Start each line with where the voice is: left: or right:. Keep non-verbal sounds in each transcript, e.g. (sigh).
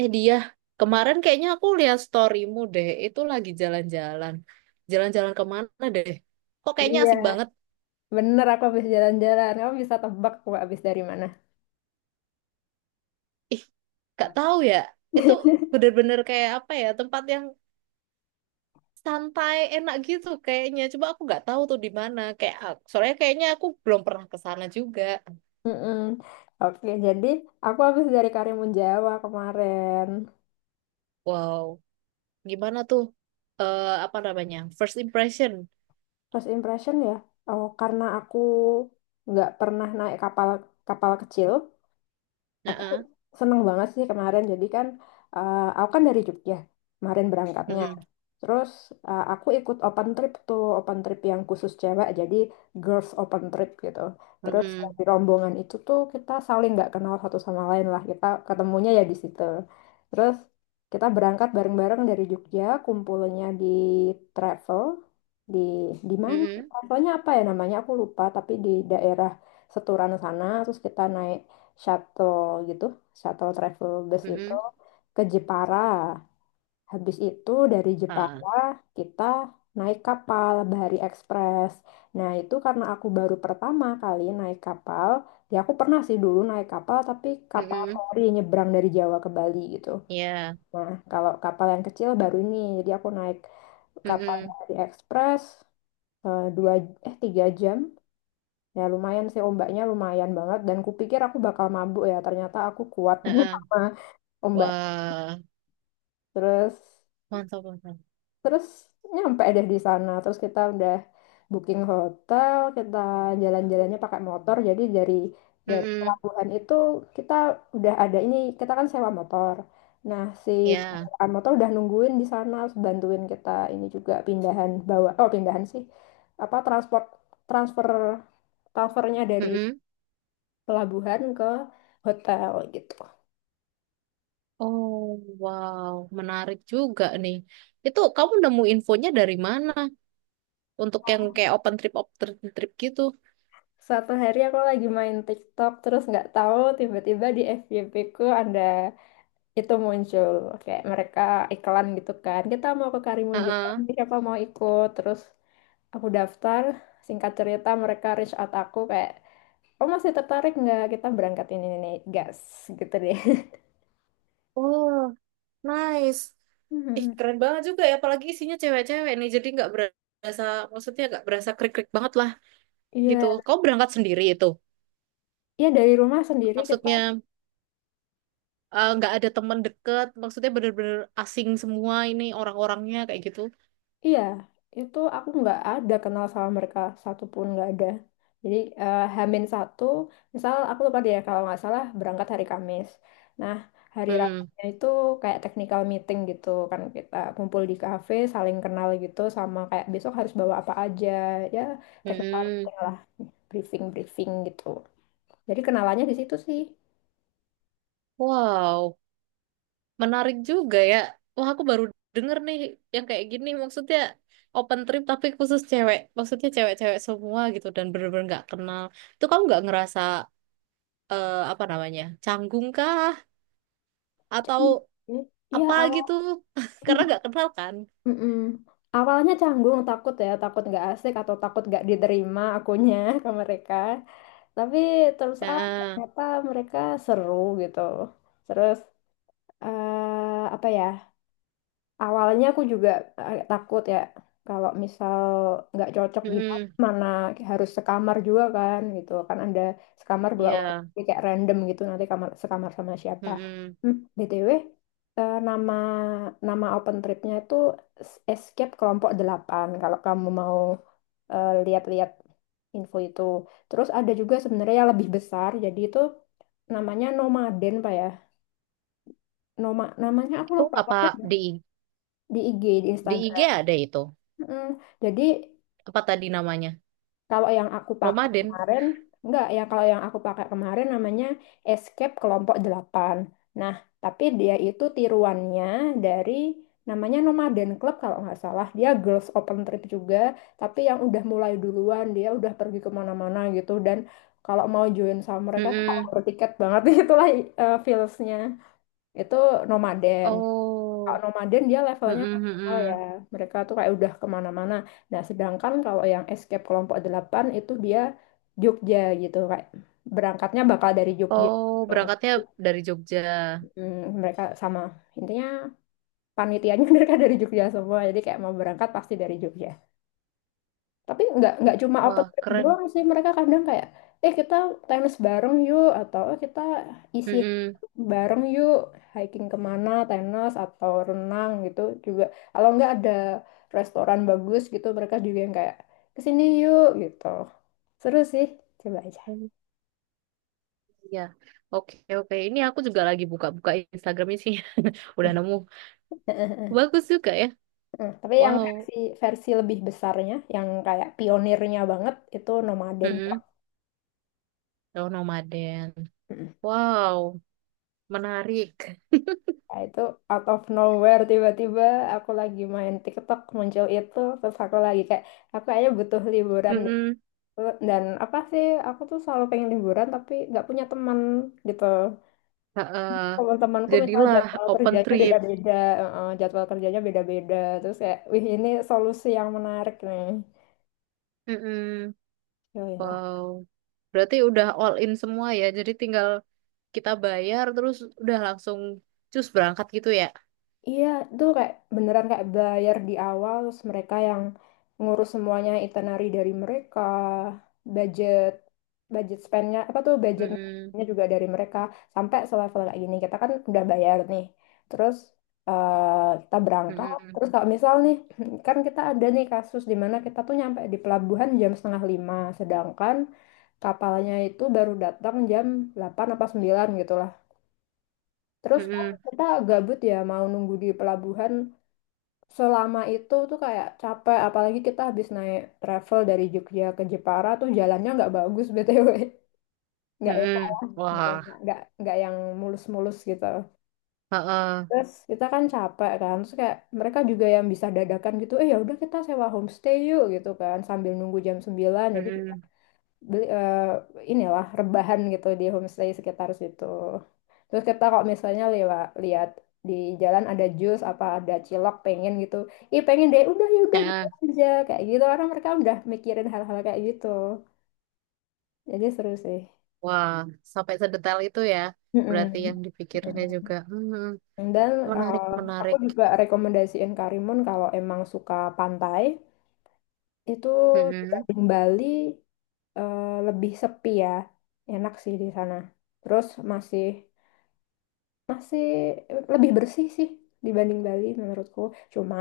right: Eh dia, kemarin kayaknya aku lihat storymu deh, itu lagi jalan-jalan. Jalan-jalan kemana deh? Kok kayaknya
left: Iya,
right: asik banget?
left: bener aku habis jalan-jalan. Kamu bisa tebak aku habis dari mana? (laughs)
right: Ih, gak tahu ya. Itu bener-bener kayak apa ya, tempat yang santai, enak gitu kayaknya. Coba aku nggak tahu tuh di mana. Kayak soalnya kayaknya aku belum pernah ke sana juga.
left: Mm-mm. Oke, jadi aku habis dari Karimun Jawa kemarin.
right: Wow, gimana tuh? Eh apa namanya? First impression.
left: First impression ya, oh karena aku nggak pernah naik kapal kapal kecil,
right: Nah,
left: aku
right: ah.
left: seneng banget sih kemarin. Jadi kan, aku kan dari Jogja kemarin berangkatnya.
right: Mm-mm.
left: Terus aku ikut open trip tuh, open trip yang khusus cewek, jadi girls open trip gitu. Terus
right: Mm-mm.
left: di rombongan itu tuh kita saling nggak kenal satu sama lain lah, kita ketemunya ya di situ. Terus kita berangkat bareng-bareng dari Jogja, kumpulnya di travel, di di mana?
right: Mm-mm.
left: Travelnya apa ya namanya? Aku lupa, tapi di daerah Seturan sana. Terus kita naik shuttle gitu, shuttle travel bus itu
right: Mm-mm.
left: ke Jepara. Habis itu dari
right: Ah.
left: Jepara kita naik kapal Bahari Express. Nah itu karena aku baru pertama kali naik kapal. Ya aku pernah sih dulu naik kapal tapi kapal
right: Mm-mm.
left: feri nyebrang dari Jawa ke Bali gitu.
right: Ya.
left: Nah kalau kapal yang kecil baru ini. Jadi aku naik kapal
right: Mm-mm.
left: Bahari Express eh, dua eh tiga jam. Ya lumayan sih ombaknya lumayan banget dan kupikir aku bakal mabuk ya ternyata aku kuat (laughs)
right: Heeh.
left: sama ombak.
right: Wah,
left: Terus
right: mantap, mantap.
left: Terus nyampe deh di sana. Terus kita udah booking hotel, kita jalan-jalannya pakai motor. Jadi dari
right: Mm-mm,
left: pelabuhan itu kita udah ada ini, kita kan sewa motor. Nah, si
right: ya.
left: penyewaan motor udah nungguin di sana, bantuin kita ini juga pindahan bawa, oh pindahan sih, apa transfer transfernya dari
right: Mm-mm.
left: pelabuhan ke hotel gitu.
right: Oh, wow, menarik juga nih. Itu kamu nemu infonya dari mana? Untuk yang kayak open trip gitu.
left: Suatu hari aku lagi main TikTok terus nggak tahu tiba-tiba di FYP ku ada itu muncul kayak mereka iklan gitu kan kita mau ke Karimun Jawa
right: Heeh.
left: siapa mau ikut terus aku daftar singkat cerita mereka reach out aku kayak oh masih tertarik nggak kita berangkat ini nih gas gitu deh. (laughs)
right: Oh, nice. Ih,
left: Hmm.
right: keren banget juga ya. Apalagi isinya cewek-cewek nih. Jadi nggak berasa, maksudnya nggak berasa krik-krik banget lah gitu.
left: Iya,
right: Kamu berangkat sendiri itu.
left: iya dari rumah sendiri kita.
right: Maksudnya nggak ada teman deket. Maksudnya bener-bener asing semua ini orang-orangnya kayak gitu.
left: Iya, itu aku nggak ada kenal sama mereka satupun nggak ada. Jadi Hamin satu, misal aku lupa deh ya, kalau nggak salah berangkat hari Kamis. Nah, hari
right: Mm-mm.
left: Rabunya itu kayak technical meeting gitu kan kita kumpul di kafe, saling kenal gitu sama kayak besok harus bawa apa aja ya, technical
right: Mm-mm.
left: meeting lah, briefing briefing gitu. Jadi kenalannya di situ sih.
right: Wow, menarik juga ya. Wah, aku baru denger nih yang kayak gini. Maksudnya open trip tapi khusus cewek. Maksudnya cewek-cewek semua gitu dan bener-bener nggak kenal. Itu kamu nggak ngerasa apa namanya canggung kah atau
left: Jadi, iya
right: apa
left: awal.
right: gitu? (laughs) Karena nggak kenal kan.
left: Mm-mm. Awalnya canggung, takut ya, takut nggak asik atau takut nggak diterima akunya (laughs) ke mereka. Tapi terus ah
right: Nah,
left: ternyata mereka seru gitu. Terus apa ya? Awalnya aku juga agak takut ya kalau misal nggak cocok gimana
right: mm-mm.
left: mana harus sekamar juga kan gitu kan ada sekamar dua orang
right: Iya,
left: jadi kayak random gitu nanti kamar sekamar sama siapa.
right: mm-mm.
left: Hmm, BTW eh, nama nama open tripnya itu Escape Kelompok delapan kalau kamu mau lihat-lihat info itu, terus ada juga sebenarnya yang lebih besar jadi itu namanya Nomaden Pak ya, namanya aku
right: Itu
left: lupa
right: apa
left: pokoknya,
right: di
left: di IG di
right: di IG
left: Instagram.
right: ada itu?
left: Mm, jadi
right: Apa tadi namanya?
left: kalau yang aku pakai
right: Nomaden.
left: kemarin, enggak ya kalau yang aku pakai kemarin namanya Escape Kelompok Delapan. Nah, tapi dia itu tiruannya dari namanya Nomaden Club kalau nggak salah. Dia girls open trip juga, tapi yang udah mulai duluan, dia udah pergi kemana-mana gitu. Dan kalau mau join sama mereka tuh kalau
right: Mm-mm.
left: bertiket banget (laughs) itulah feels-nya. Itu Nomaden. Kalau
right: Oh,
left: nomaden dia levelnya
right: mm-mm,
left: nasional ya.
right: mm-mm.
left: Mereka tuh kayak udah kemana-mana. Nah, sedangkan kalau yang escape kelompok delapan itu dia Jogja gitu. Kayak berangkatnya bakal dari Jogja
right: Oh,
left: gitu.
right: berangkatnya dari Jogja.
left: Hmm, mereka sama. Intinya panitianya (laughs) mereka dari Jogja semua. Jadi kayak mau berangkat pasti dari Jogja. Tapi nggak cuma open
right: Wah,
left: trip
right: keren.
left: doang sih, mereka kadang kayak, kita tenis bareng yuk, atau "Eh, kita isi
right: Mm-mm.
left: bareng yuk, hiking kemana, tenis atau renang gitu juga. Kalau nggak ada restoran bagus gitu, mereka juga yang kayak, kesini yuk gitu. Seru sih, coba aja.
right: Oh, iya. Oke, oke. Ini aku juga lagi buka-buka Instagram sih. (laughs) Udah nemu.
left: (laughs)
right: Bagus juga ya.
left: Hmm, tapi yang
right: Wow.
left: versi versi lebih besarnya, yang kayak pionirnya banget, itu nomaden Club.
right: Mm-mm. Oh, nomaden. Wow, menarik.
left: Nah, itu out of nowhere tiba-tiba aku lagi main TikTok muncul itu terus aku lagi kayak aku kayaknya butuh liburan deh.
right: Mm-mm.
left: Dan apa sih aku tuh selalu pengen liburan tapi nggak punya teman gitu,
right: Ha-ah.
left: teman-temanku misalnya
right: Jadilah
left: jadwal
right: open
left: kerjanya
right: trip.
left: beda-beda, jadwal kerjanya beda-beda terus kayak wih ini solusi yang menarik nih,
right: Mm-mm.
left: yoi.
right: Wow. Berarti udah all in semua ya. Jadi tinggal kita bayar terus udah langsung cus berangkat gitu ya.
left: Iya, itu kayak beneran kayak bayar di awal, terus mereka yang ngurus semuanya, itinerary dari mereka, budget, budget spendnya apa tuh
right: Mm-mm.
left: budgetnya juga dari mereka sampai selevel kayak gini. Kita kan udah bayar nih, terus kita berangkat.
right: Mm-mm.
left: Terus kalau misal nih, (clears throat) kan kita ada nih kasus di mana kita tuh nyampe di pelabuhan jam setengah lima, sedangkan kapalnya itu baru datang jam 8 apa 9 gitu lah. Terus kan
right: Mm-mm.
left: kita gabut ya mau nunggu di pelabuhan selama itu tuh kayak capek apalagi kita habis naik travel dari Jogja ke Jepara tuh jalannya nggak bagus (laughs) BTW nggak enak,
right: Mm-mm.
left: nggak
right: Wah,
left: enak nggak nggak yang mulus-mulus gitu,
right: heeh.
left: terus kita kan capek kan terus kayak mereka juga yang bisa dadakan gitu eh ya udah kita sewa homestay yuk gitu kan sambil nunggu jam 9, jadi
right: Mm-mm.
left: beli eh, inilah rebahan gitu di homestay sekitar situ. Terus kita kalau misalnya lewat lihat di jalan ada jus apa ada cilok pengen gitu. Ih pengen deh udah ya udah beli
right: Heeh.
left: aja kayak gitu orang mereka udah mikirin hal-hal kayak gitu. Jadi seru sih.
right: Wah, sampai sedetail itu ya. Berarti
left: Mm-mm.
right: yang dipikirinnya
left: Mm.
right: juga. Mm-mm.
left: Dan
right: Menarik,
left: eh, aku
right: menarik.
left: juga rekomendasiin Karimun kalau emang suka pantai itu
right: Mm-mm.
left: dibanding Bali, lebih sepi ya. Enak sih di sana. Terus masih masih lebih bersih sih dibanding Bali menurutku. Cuma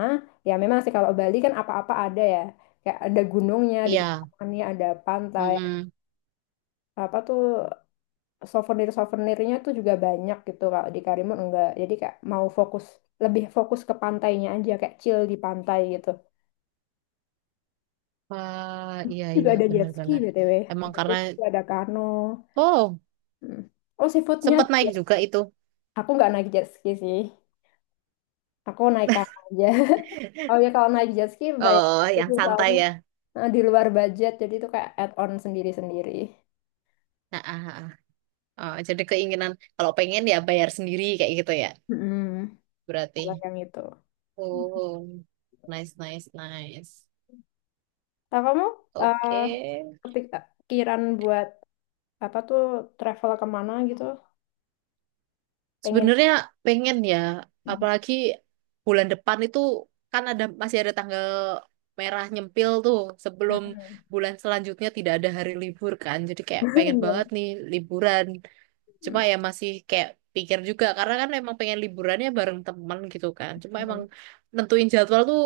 left: ya memang sih kalau Bali kan apa-apa ada ya. Kayak ada gunungnya, di
right: Iya.
left: kepulauannya ada pantai,
right: Mm-mm.
left: apa tuh souvenir-souvenirnya tuh juga banyak gitu. Kalau di Karimun enggak. Jadi kayak mau fokus lebih fokus ke pantainya aja kayak chill di pantai gitu.
right: Wah, iya,
left: Juga
right: iya,
left: ada jet ski
right: benar-benar.
left: BTW,
right: Emang
left: ada
right: karena,
left: jet ski, ada kano.
right: oh,
left: Hmm. Oh, seafoodnya
right: sempat
left: juga.
right: naik juga itu.
left: Aku nggak naik jet ski sih. Aku naik kano aja. (laughs) Oh ya kalau naik jet ski bayar
right: Oh, yang
left: itu
right: santai
left: soalnya,
right: ya.
left: nah, di luar budget, jadi itu kayak add-on sendiri-sendiri.
right: Nah, ah, ah, ah. Oh, jadi keinginan, kalau pengen ya bayar sendiri kayak gitu ya.
left: Mm-mm. Kalau
right: Berarti.
left: yang itu.
right: Oh, nice, nice, nice.
left: Nah, kamu eh,
right: Oke.
left: kepikiran buat apa tuh travel kemana gitu? Pengen?
right: Sebenarnya pengen ya,
left: Mm.
right: apalagi bulan depan itu kan ada masih ada tanggal merah nyempil tuh sebelum bulan selanjutnya tidak ada hari libur kan. Jadi kayak
left: (laughs)
right: pengen
left: Iya.
right: banget nih liburan. Cuma ya masih kayak pikir juga karena kan emang pengen liburannya bareng teman gitu kan. Cuma emang
left: Mm.
right: nentuin jadwal tuh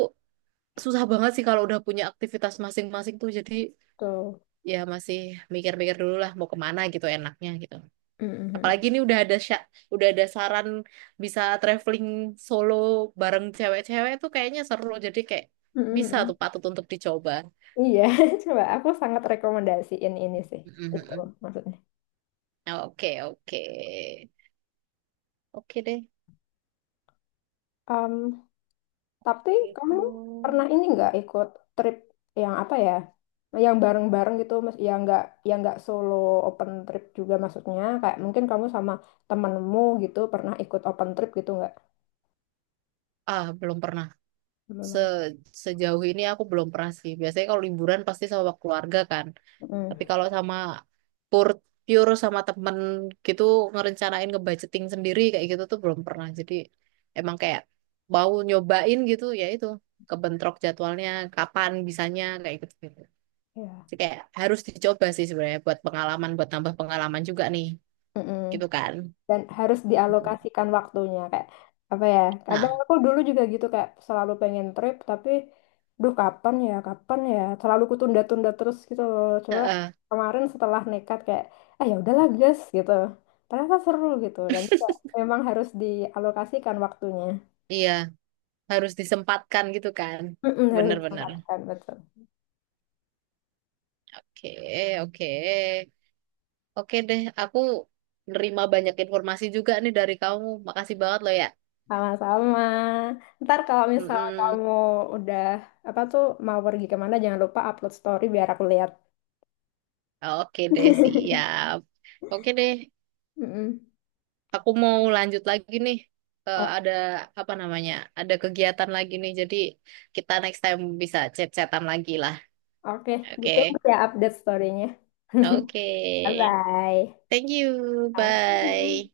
right: susah banget sih kalau udah punya aktivitas masing-masing tuh. Jadi
left: Tuh.
right: ya masih mikir-mikir dulu lah mau kemana gitu enaknya gitu.
left: Mm-mm.
right: Apalagi ini udah ada saran bisa traveling solo bareng cewek-cewek tuh kayaknya seru. Jadi kayak bisa
left: Mm-mm.
right: tuh patut untuk dicoba.
left: Iya, (laughs) coba aku sangat rekomendasiin ini sih. Itu
right: Mhm.
left: maksudnya.
right: Oke, oke. Oke deh.
left: Mmm, tapi kamu
right: Gitu.
left: pernah ini nggak ikut trip yang apa ya? Yang bareng-bareng gitu, mas, yang nggak solo open trip juga maksudnya. Kayak mungkin kamu sama temenmu gitu pernah ikut open trip gitu nggak?
right: Ah, belum pernah. Se-
left: Belum.
right: Sejauh ini aku belum pernah sih. Biasanya kalau liburan pasti sama keluarga kan.
left: Mm.
right: Tapi kalau sama pure, pure sama temen gitu ngerencanain ngebudgeting sendiri kayak gitu tuh belum pernah. Jadi emang kayak mau nyobain gitu ya itu kebentrok jadwalnya kapan bisanya kayak gitu gitu.
left: Ya.
right: Jadi kayak harus dicoba sih sebenarnya buat pengalaman buat tambah pengalaman juga nih
left: Mm-mm.
right: gitu kan.
left: Dan harus dialokasikan waktunya kayak apa ya, kadang
right: Nah,
left: aku dulu juga gitu kayak selalu pengen trip tapi duh kapan ya selalu kutunda-tunda terus gitu loh, coba
right: heeh,
left: kemarin setelah nekat kayak ah ya udahlah guys gitu ternyata seru gitu dan juga memang harus dialokasikan waktunya.
right: iya harus disempatkan gitu kan.
left: Mm-mm, harus
right: Bener-bener.
left: disempatkan betul.
right: Oke, oke. Oke deh, aku nerima banyak informasi juga nih dari kamu. Makasih banget loh ya.
left: Sama-sama. Ntar kalau misalnya
right: Mm-mm.
left: kamu udah apa tuh mau pergi kemana jangan lupa upload story biar aku lihat.
right: Oke deh,
left: (laughs)
right: siap. Oke deh,
left: Mm-mm.
right: aku mau lanjut lagi nih. Eh, ada apa namanya? Ada kegiatan lagi nih. Jadi kita next time bisa chat-chatan lagi lah.
left: Oke,
right: Oke,
left: ditunggu ya update story-nya.
right: oke.
left: (laughs) Bye-bye.
right: Thank you.
left: Sama-sama.
right: Bye.